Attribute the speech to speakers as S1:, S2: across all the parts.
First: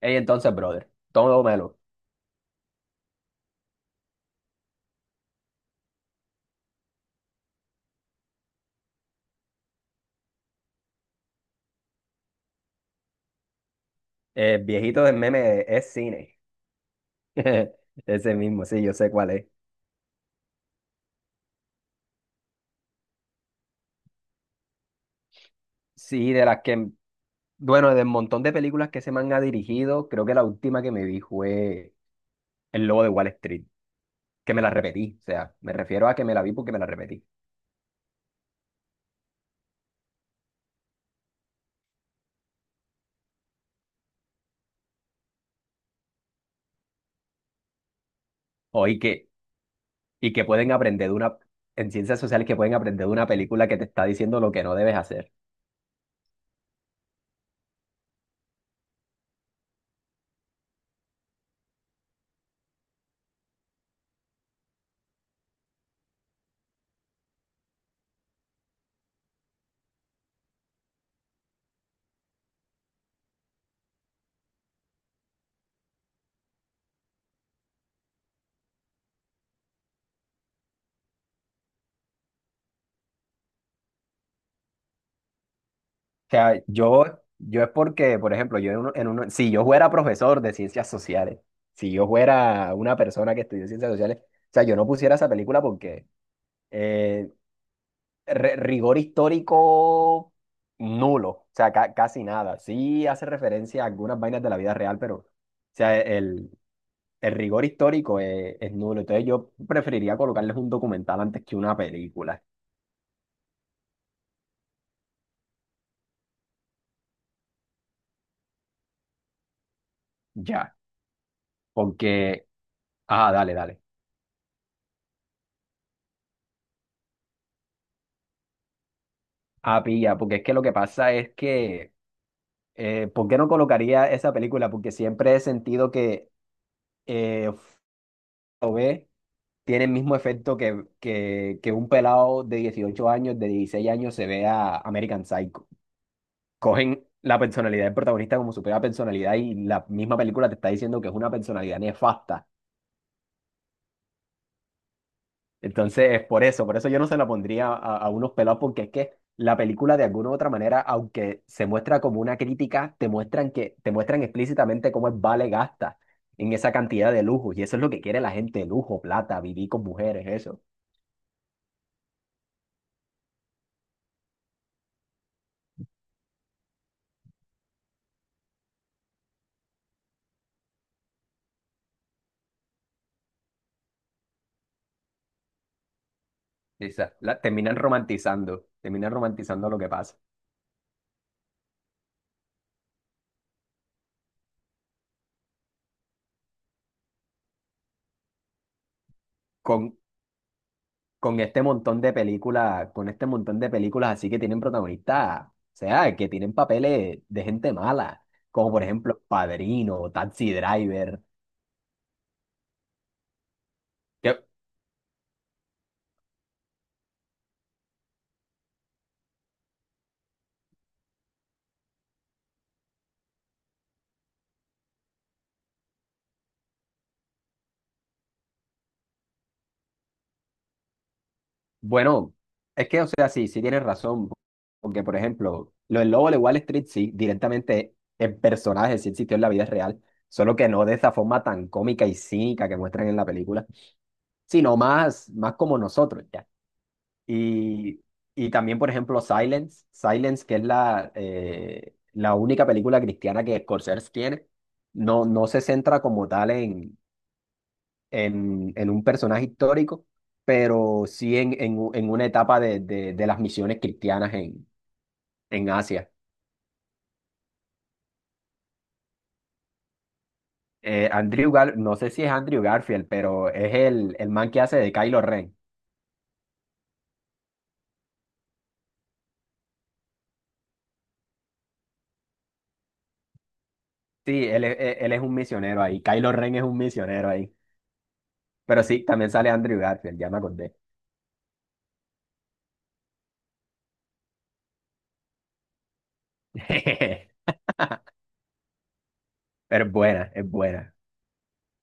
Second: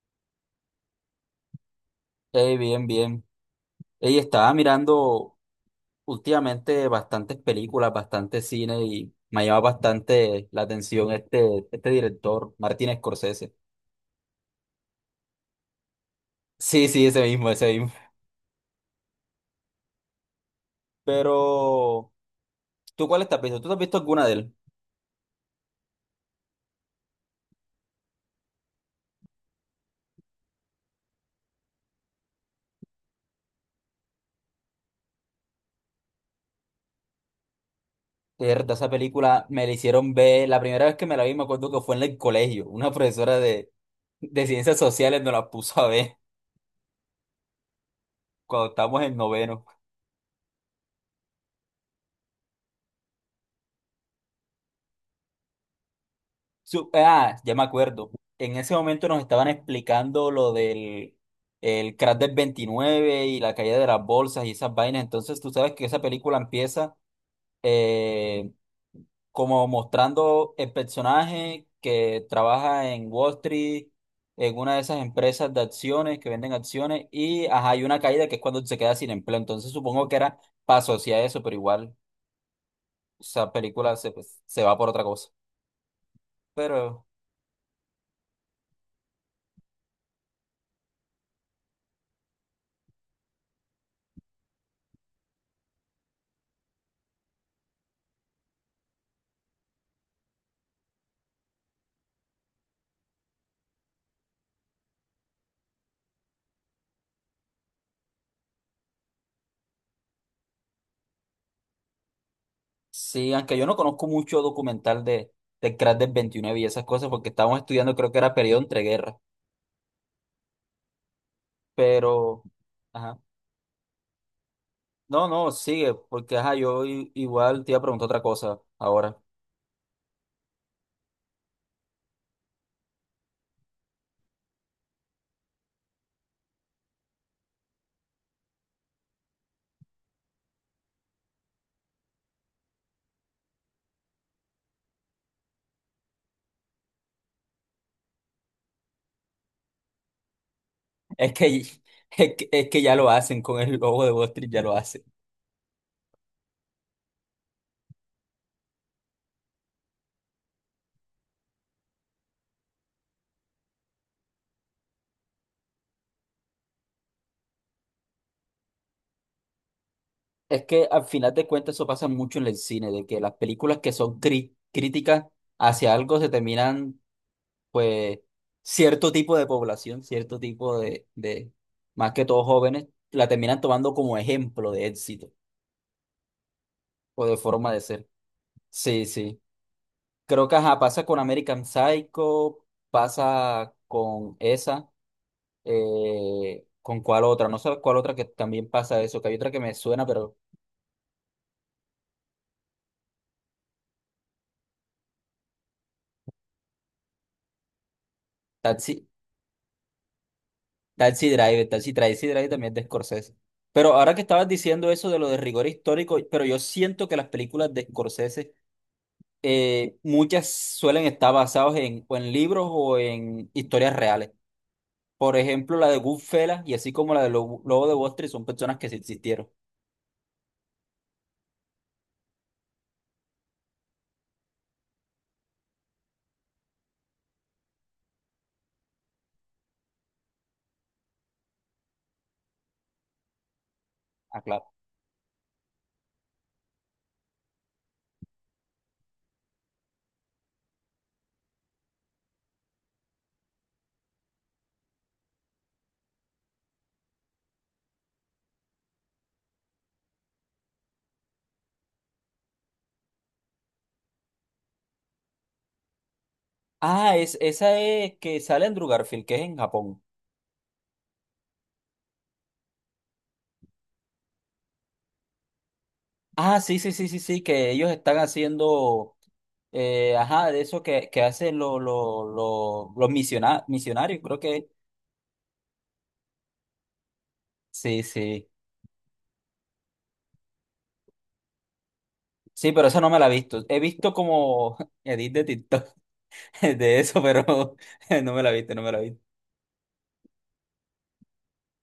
S1: Ey, entonces, brother, todo melo,
S2: Bien, bien. Ey, estaba mirando últimamente bastantes películas, bastante cine y me llama bastante la atención este director, Martin Scorsese.
S1: el viejito del meme es cine.
S2: Sí, sí, ese mismo, ese mismo.
S1: Ese mismo, sí, yo sé cuál es.
S2: Pero, ¿tú cuál estás visto? ¿Tú te has visto alguna de él?
S1: Sí, de las que, bueno, del montón de películas que se man ha dirigido, creo que la última que me vi fue El Lobo de Wall Street, que me la repetí. O sea, me refiero a que me la vi porque me la repetí.
S2: Mierda, esa película me la hicieron ver. La primera vez que me la vi, me acuerdo que fue en el colegio. Una profesora de ciencias sociales nos la puso a ver cuando
S1: O y
S2: estábamos en
S1: que,
S2: noveno.
S1: y que pueden aprender de una, en ciencias sociales que pueden aprender de una película que te está diciendo lo que no debes hacer.
S2: Ya me acuerdo. En ese momento nos estaban explicando lo del el crash del 29 y la caída de las bolsas y esas vainas. Entonces tú sabes que esa película empieza eh, como mostrando el personaje que trabaja en Wall Street, en una de esas empresas de acciones que venden acciones y ajá, hay una caída que es cuando se queda sin empleo. Entonces supongo que era para asociar eso, pero igual esa película se, pues, se va por otra cosa.
S1: Sea, yo,
S2: Pero...
S1: yo es porque, por ejemplo, yo en uno, si yo fuera profesor de ciencias sociales, si yo fuera una persona que estudió ciencias sociales, o sea, yo no pusiera esa película porque eh, rigor histórico nulo, o sea, casi nada. Sí hace referencia a algunas vainas de la vida real, pero, o sea, el rigor histórico es nulo. Entonces yo preferiría colocarles un documental antes que una película,
S2: Sí, aunque yo no conozco mucho documental de crack del 29 y esas cosas, porque estábamos estudiando, creo que era periodo entre guerras.
S1: ya,
S2: Pero,
S1: porque,
S2: ajá.
S1: ah, dale, dale.
S2: No, no, sigue, porque ajá, igual te iba a preguntar otra cosa ahora.
S1: Ah, pilla, porque es que lo que pasa es que ¿por qué no colocaría esa película? Porque siempre he sentido que eh, ve tiene el mismo efecto que, que un pelado de 18 años, de 16 años, se ve a American Psycho. Cogen la personalidad del protagonista como su propia personalidad y la misma película te está diciendo que es una
S2: Es que,
S1: personalidad nefasta.
S2: es que ya lo hacen con el logo de Wall Street, ya lo hacen.
S1: Entonces, por eso yo no se la pondría a unos pelados, porque es que la película de alguna u otra manera, aunque se muestra como una crítica, te muestran explícitamente cómo es vale gasta en esa cantidad de lujos. Y eso es lo que quiere la gente, lujo, plata, vivir con mujeres, eso.
S2: Es que al final de cuentas eso pasa mucho en el cine, de que las películas que son críticas hacia algo se terminan pues cierto tipo de población, cierto tipo más que todos jóvenes, la terminan tomando como ejemplo de éxito
S1: Esa-
S2: o de
S1: la,
S2: forma
S1: terminan
S2: de ser.
S1: romantizando,
S2: Sí,
S1: terminan
S2: sí.
S1: romantizando lo que pasa.
S2: Creo que ajá, pasa con American Psycho, pasa con esa, con cuál otra, no sé cuál otra que también pasa eso, que hay otra que me
S1: Con,
S2: suena, pero
S1: con este montón de películas, así que tienen protagonistas, o sea, que tienen papeles de gente mala, como por
S2: Taxi,
S1: ejemplo Padrino, Taxi Driver.
S2: Taxi Driver, Taxi Driver también es de Scorsese. Pero ahora que
S1: Que
S2: estabas diciendo eso de lo de rigor histórico, pero yo siento que las películas de Scorsese muchas suelen estar basadas en, o en libros o en historias reales. Por ejemplo, la de Goodfellas y así como la de Lobo de Wall Street son personas que sí existieron.
S1: Bueno, es que, o sea, sí, sí tienes razón, porque, por ejemplo, lo del Lobo de Wall Street, sí, directamente el personaje sí existió en la vida real, solo que no de esa forma tan cómica y cínica que muestran en la película,
S2: Ah, claro.
S1: sino más, más como nosotros, ya. Y, y también, por ejemplo, Silence, Silence, que es la única película cristiana que Scorsese tiene, no, no se centra como tal en, un personaje histórico, pero sí en, en una etapa de, de las misiones cristianas en Asia.
S2: Es, esa es que sale en Andrew Garfield, que es en Japón.
S1: No sé si es Andrew Garfield, pero es el man que hace de Kylo Ren.
S2: Ah, sí, sí, sí, sí, sí, que ellos están haciendo, ajá, de eso que hacen los misionarios, creo
S1: Sí, él,
S2: que.
S1: es- él él es un misionero ahí. Kylo Ren es un misionero ahí.
S2: Sí, sí.
S1: Pero sí, también sale Andrew Garfield, ya me acordé.
S2: Sí, pero esa no me la he visto. He visto como edit de TikTok de eso, pero no me la he visto, no me la he visto.
S1: Pero es buena, es buena,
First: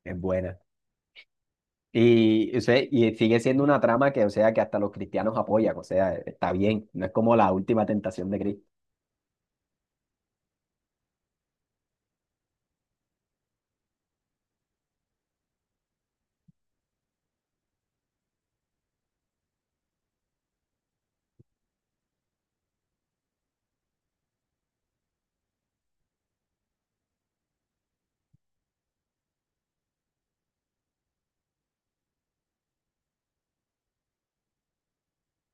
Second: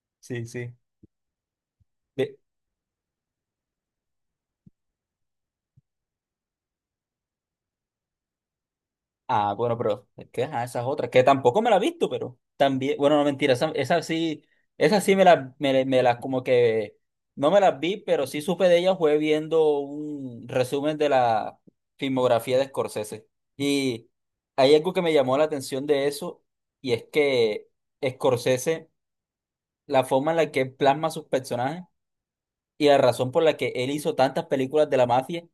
S1: es
S2: Sí,
S1: buena.
S2: sí. Ve-
S1: Y, o sea, y sigue siendo una trama que, o sea, que hasta los cristianos apoyan, o sea, está bien, no es como La Última Tentación de Cristo.
S2: Ah, bueno, pero es que ajá, esas otras, que tampoco me la he visto, pero también, bueno, no mentira, esa, esa sí me la, me, como que no me las vi, pero sí supe de ella, fue viendo un resumen de la filmografía de Scorsese. Y hay algo que me llamó la atención de eso, y es que Scorsese, la forma en la que plasma sus personajes. Y la razón por la que él hizo tantas películas de la mafia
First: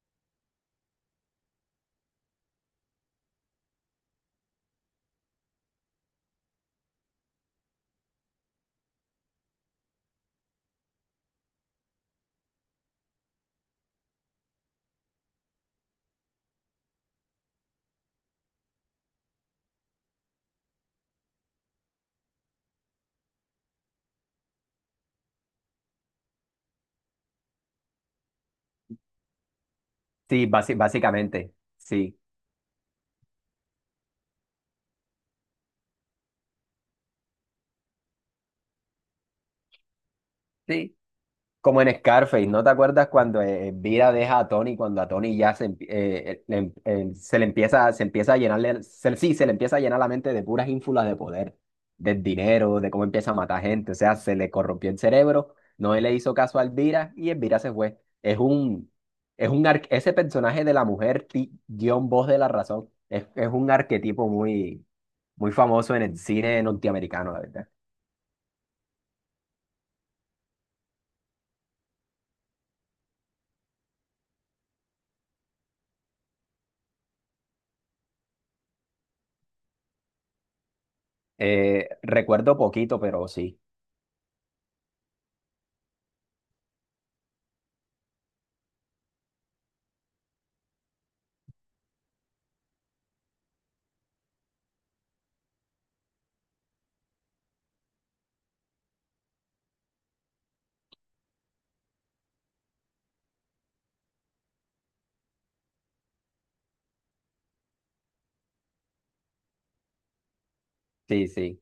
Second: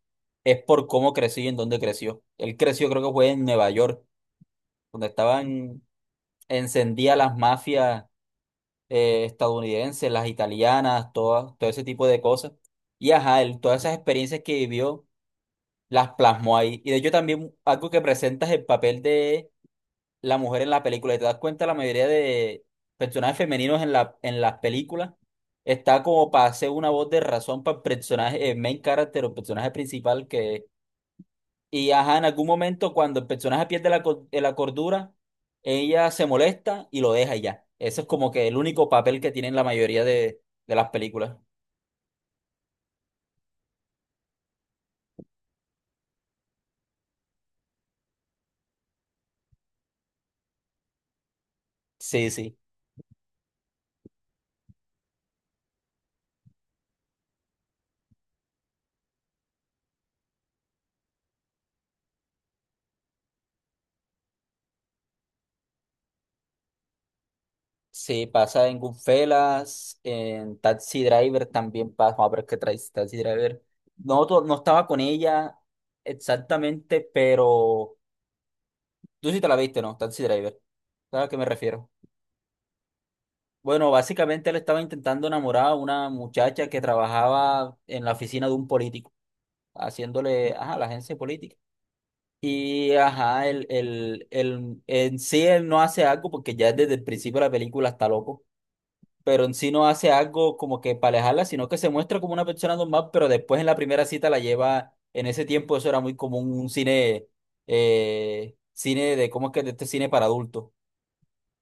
S2: es por cómo creció y en dónde creció. Él creció, creo que fue en Nueva York, donde estaban encendidas las mafias estadounidenses, las italianas, todas, todo ese tipo de cosas. Y ajá, él todas esas experiencias que vivió las plasmó ahí. Y de hecho también algo que presenta es el papel de la mujer en la película. Y te das cuenta, la mayoría de personajes femeninos en en las películas está como para hacer una voz de razón para el personaje, el main character o personaje principal
S1: Sí,
S2: que.
S1: básicamente,
S2: Y ajá,
S1: sí.
S2: en algún momento cuando el personaje pierde la, la cordura, ella se molesta y lo deja y ya. Eso es como que el único papel que tienen la mayoría de las
S1: Sí.
S2: películas.
S1: Como en Scarface, ¿no te acuerdas cuando Elvira deja a Tony, cuando a Tony se le empieza a llenar la mente de puras ínfulas de poder, del
S2: Sí, sí.
S1: dinero, de cómo empieza a matar gente, o sea, se le corrompió el cerebro, no le hizo caso a Elvira y Elvira se fue. Ese personaje de la mujer, guión voz de la razón, es un arquetipo muy, muy famoso en el cine norteamericano, la verdad.
S2: Sí, pasa en Goodfellas, en Taxi Driver también pasa. Vamos a ver qué trae Taxi Driver. No, no estaba con ella exactamente, pero tú sí te la viste, ¿no? Taxi Driver. ¿Sabes a qué me refiero?
S1: Recuerdo poquito, pero sí,
S2: Bueno, básicamente él estaba intentando enamorar a una muchacha que trabajaba en la oficina de un político, haciéndole, ajá, la agencia política. Y, ajá, en sí él no hace algo porque ya desde el principio de la película está loco, pero en sí no hace algo como que para alejarla, sino que se muestra como una persona normal, pero después en la primera cita la lleva, en ese tiempo eso era muy común, un cine, cine de, ¿cómo es que? De este cine para adultos.
S1: sí, sí,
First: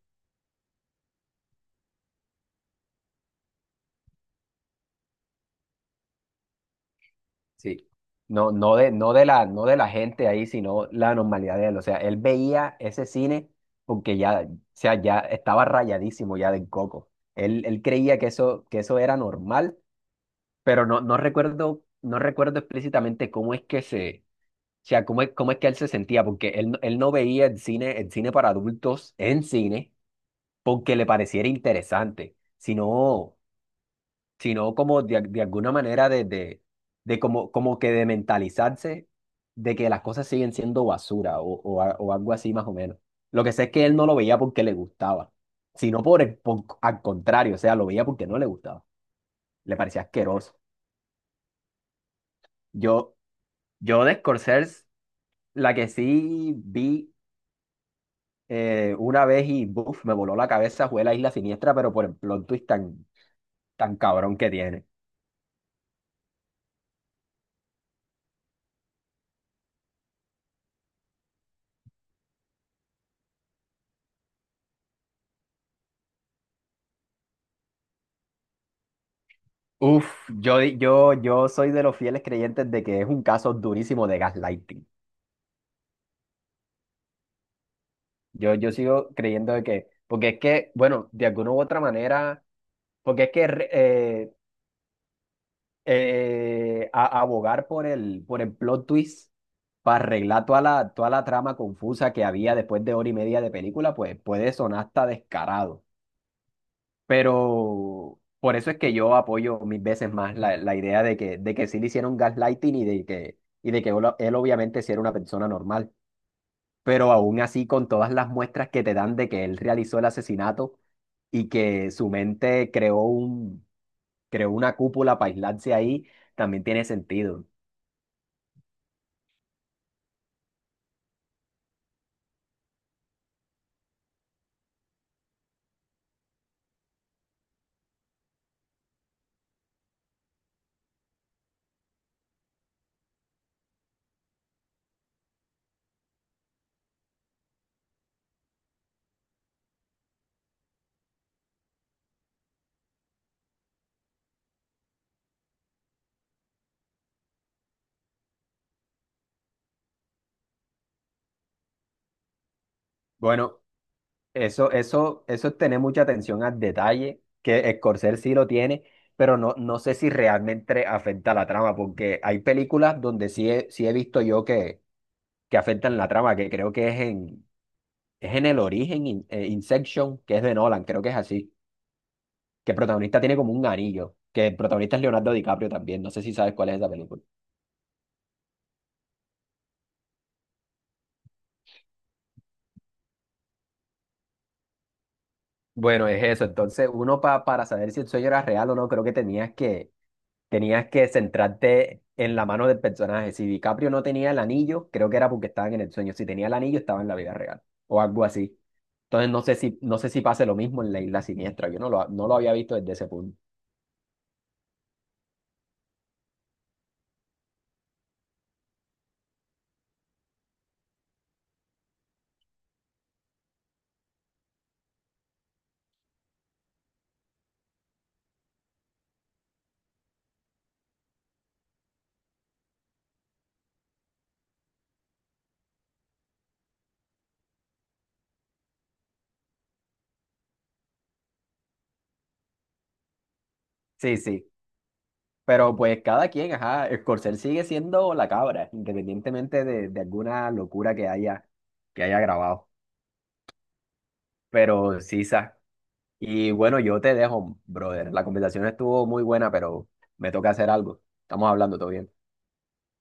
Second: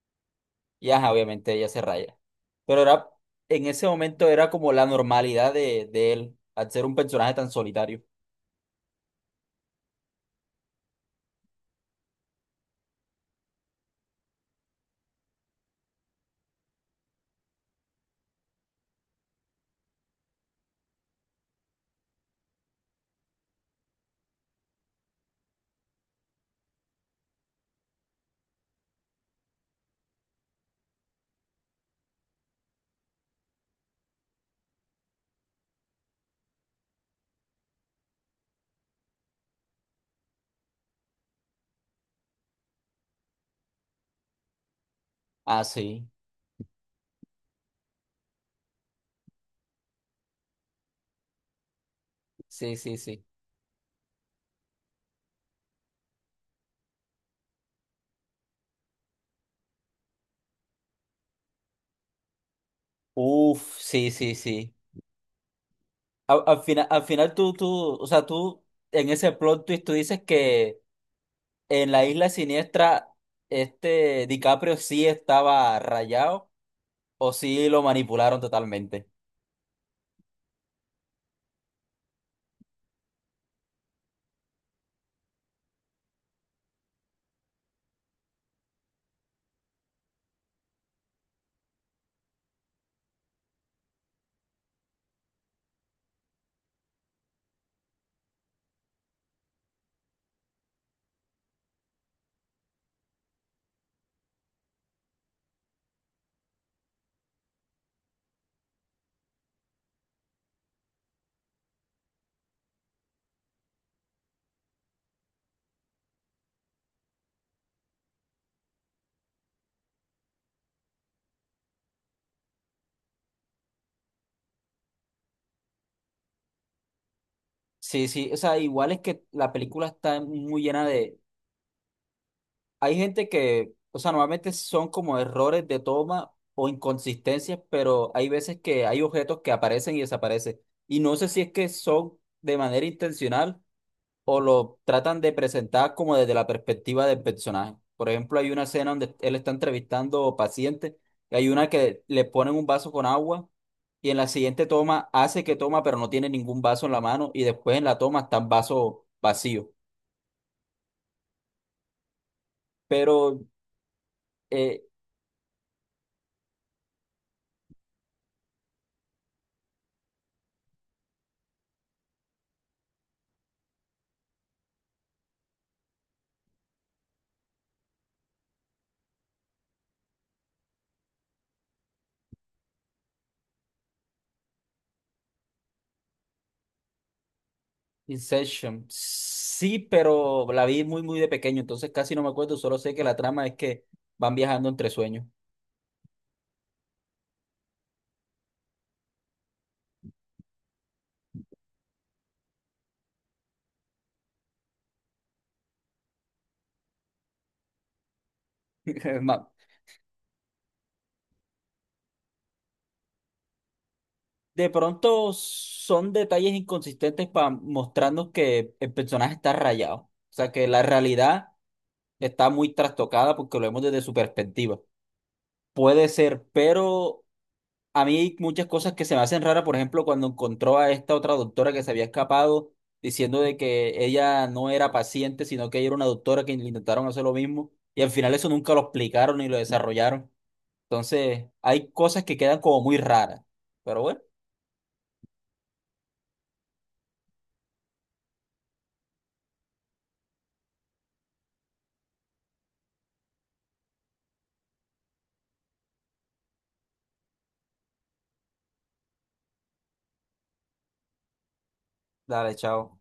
S2: Y ajá, obviamente ella se raya. Pero era, en ese momento era como la normalidad de él, al ser un personaje tan
S1: sí.
S2: solitario.
S1: No, no de la gente ahí, sino la normalidad de él. O sea, él veía ese cine porque ya, o sea, ya estaba rayadísimo ya del coco. Él creía que eso era normal, pero no recuerdo explícitamente cómo es que se, o sea, cómo es que él se sentía, porque él no veía el cine, para adultos en cine porque le pareciera interesante, sino como de alguna manera de como que de mentalizarse de que las cosas siguen siendo basura o, o algo así más o menos. Lo que sé es que él no lo veía porque le gustaba,
S2: Ah,
S1: sino
S2: sí,
S1: al contrario, o sea, lo veía porque no le gustaba, le parecía asqueroso.
S2: sí, sí,
S1: Yo,
S2: sí.
S1: yo de Scorsese, la que sí vi una vez y buf, me voló la cabeza fue La Isla Siniestra, pero por el plot twist tan,
S2: Uf,
S1: tan
S2: sí, sí,
S1: cabrón que
S2: sí.
S1: tiene.
S2: Al final, al final tú en ese plot twist tú dices que. En la Isla Siniestra, este DiCaprio sí estaba rayado o sí lo manipularon totalmente.
S1: Uf, yo soy de los fieles creyentes de que es un caso durísimo de gaslighting. Yo sigo creyendo de que, porque es que, bueno, de alguna u otra manera, porque es que abogar por el plot twist para arreglar toda la trama confusa que había después de hora y media de película, pues puede sonar hasta descarado. Pero por eso es que yo apoyo mil veces más la idea de que sí le hicieron gaslighting y de que él obviamente sí era una persona normal. Pero aún así, con todas las muestras que te dan de que él realizó el asesinato y que su mente creó una cúpula para aislarse ahí, también tiene sentido.
S2: Sí, sí, o sea, igual es que la película está muy llena de... Hay gente que, o sea, normalmente son como errores de toma o inconsistencias, pero hay veces que hay objetos que aparecen y desaparecen. Y no sé si es que son de manera intencional o lo tratan de presentar como desde la perspectiva del personaje. Por ejemplo, hay una escena donde él está entrevistando pacientes, y hay una que le ponen un vaso con agua y en la siguiente toma hace que toma, pero no tiene ningún vaso en la mano y después en la toma está el vaso vacío. Pero
S1: Bueno, Eso,
S2: eh,
S1: eso, eso es tener mucha atención al detalle, que Scorsese sí lo tiene, pero no sé si realmente afecta a la trama, porque hay películas donde sí he visto yo que afectan la trama, que creo que es en El Origen, Inception, que es de Nolan, creo que es así, que el protagonista tiene como un anillo, que el protagonista es Leonardo DiCaprio también, no sé si sabes cuál es esa película.
S2: Inception, sí, pero la vi muy, muy de pequeño, entonces casi no me acuerdo, solo sé que la trama es que van viajando entre sueños.
S1: Bueno, es eso, entonces uno para saber si el sueño era real o no, creo que tenías que centrarte en la mano del personaje. Si DiCaprio no tenía el anillo, creo que era porque estaban en el sueño. Si tenía el anillo, estaba en la vida real o algo así. Entonces no sé si, no sé si pase lo mismo en La Isla Siniestra. Yo no lo había visto desde ese punto.
S2: De pronto son detalles inconsistentes para mostrarnos que el personaje está rayado. O sea, que la realidad está muy trastocada porque lo vemos desde su perspectiva. Puede ser, pero a mí hay muchas cosas que se me hacen raras. Por ejemplo, cuando encontró a esta otra doctora que se había escapado diciendo de que ella no era paciente, sino que ella era una doctora que intentaron hacer lo mismo. Y al final eso nunca lo explicaron ni lo desarrollaron. Entonces, hay cosas que quedan como muy raras. Pero
S1: Sí,
S2: bueno,
S1: sí. Pero pues cada quien, ajá, Scorsese sigue siendo la cabra, independientemente de alguna locura que haya grabado. Pero sí, Sa. Y bueno, yo te dejo, brother. La conversación estuvo muy buena, pero me toca hacer algo. Estamos hablando, todo bien.
S2: dale, chao.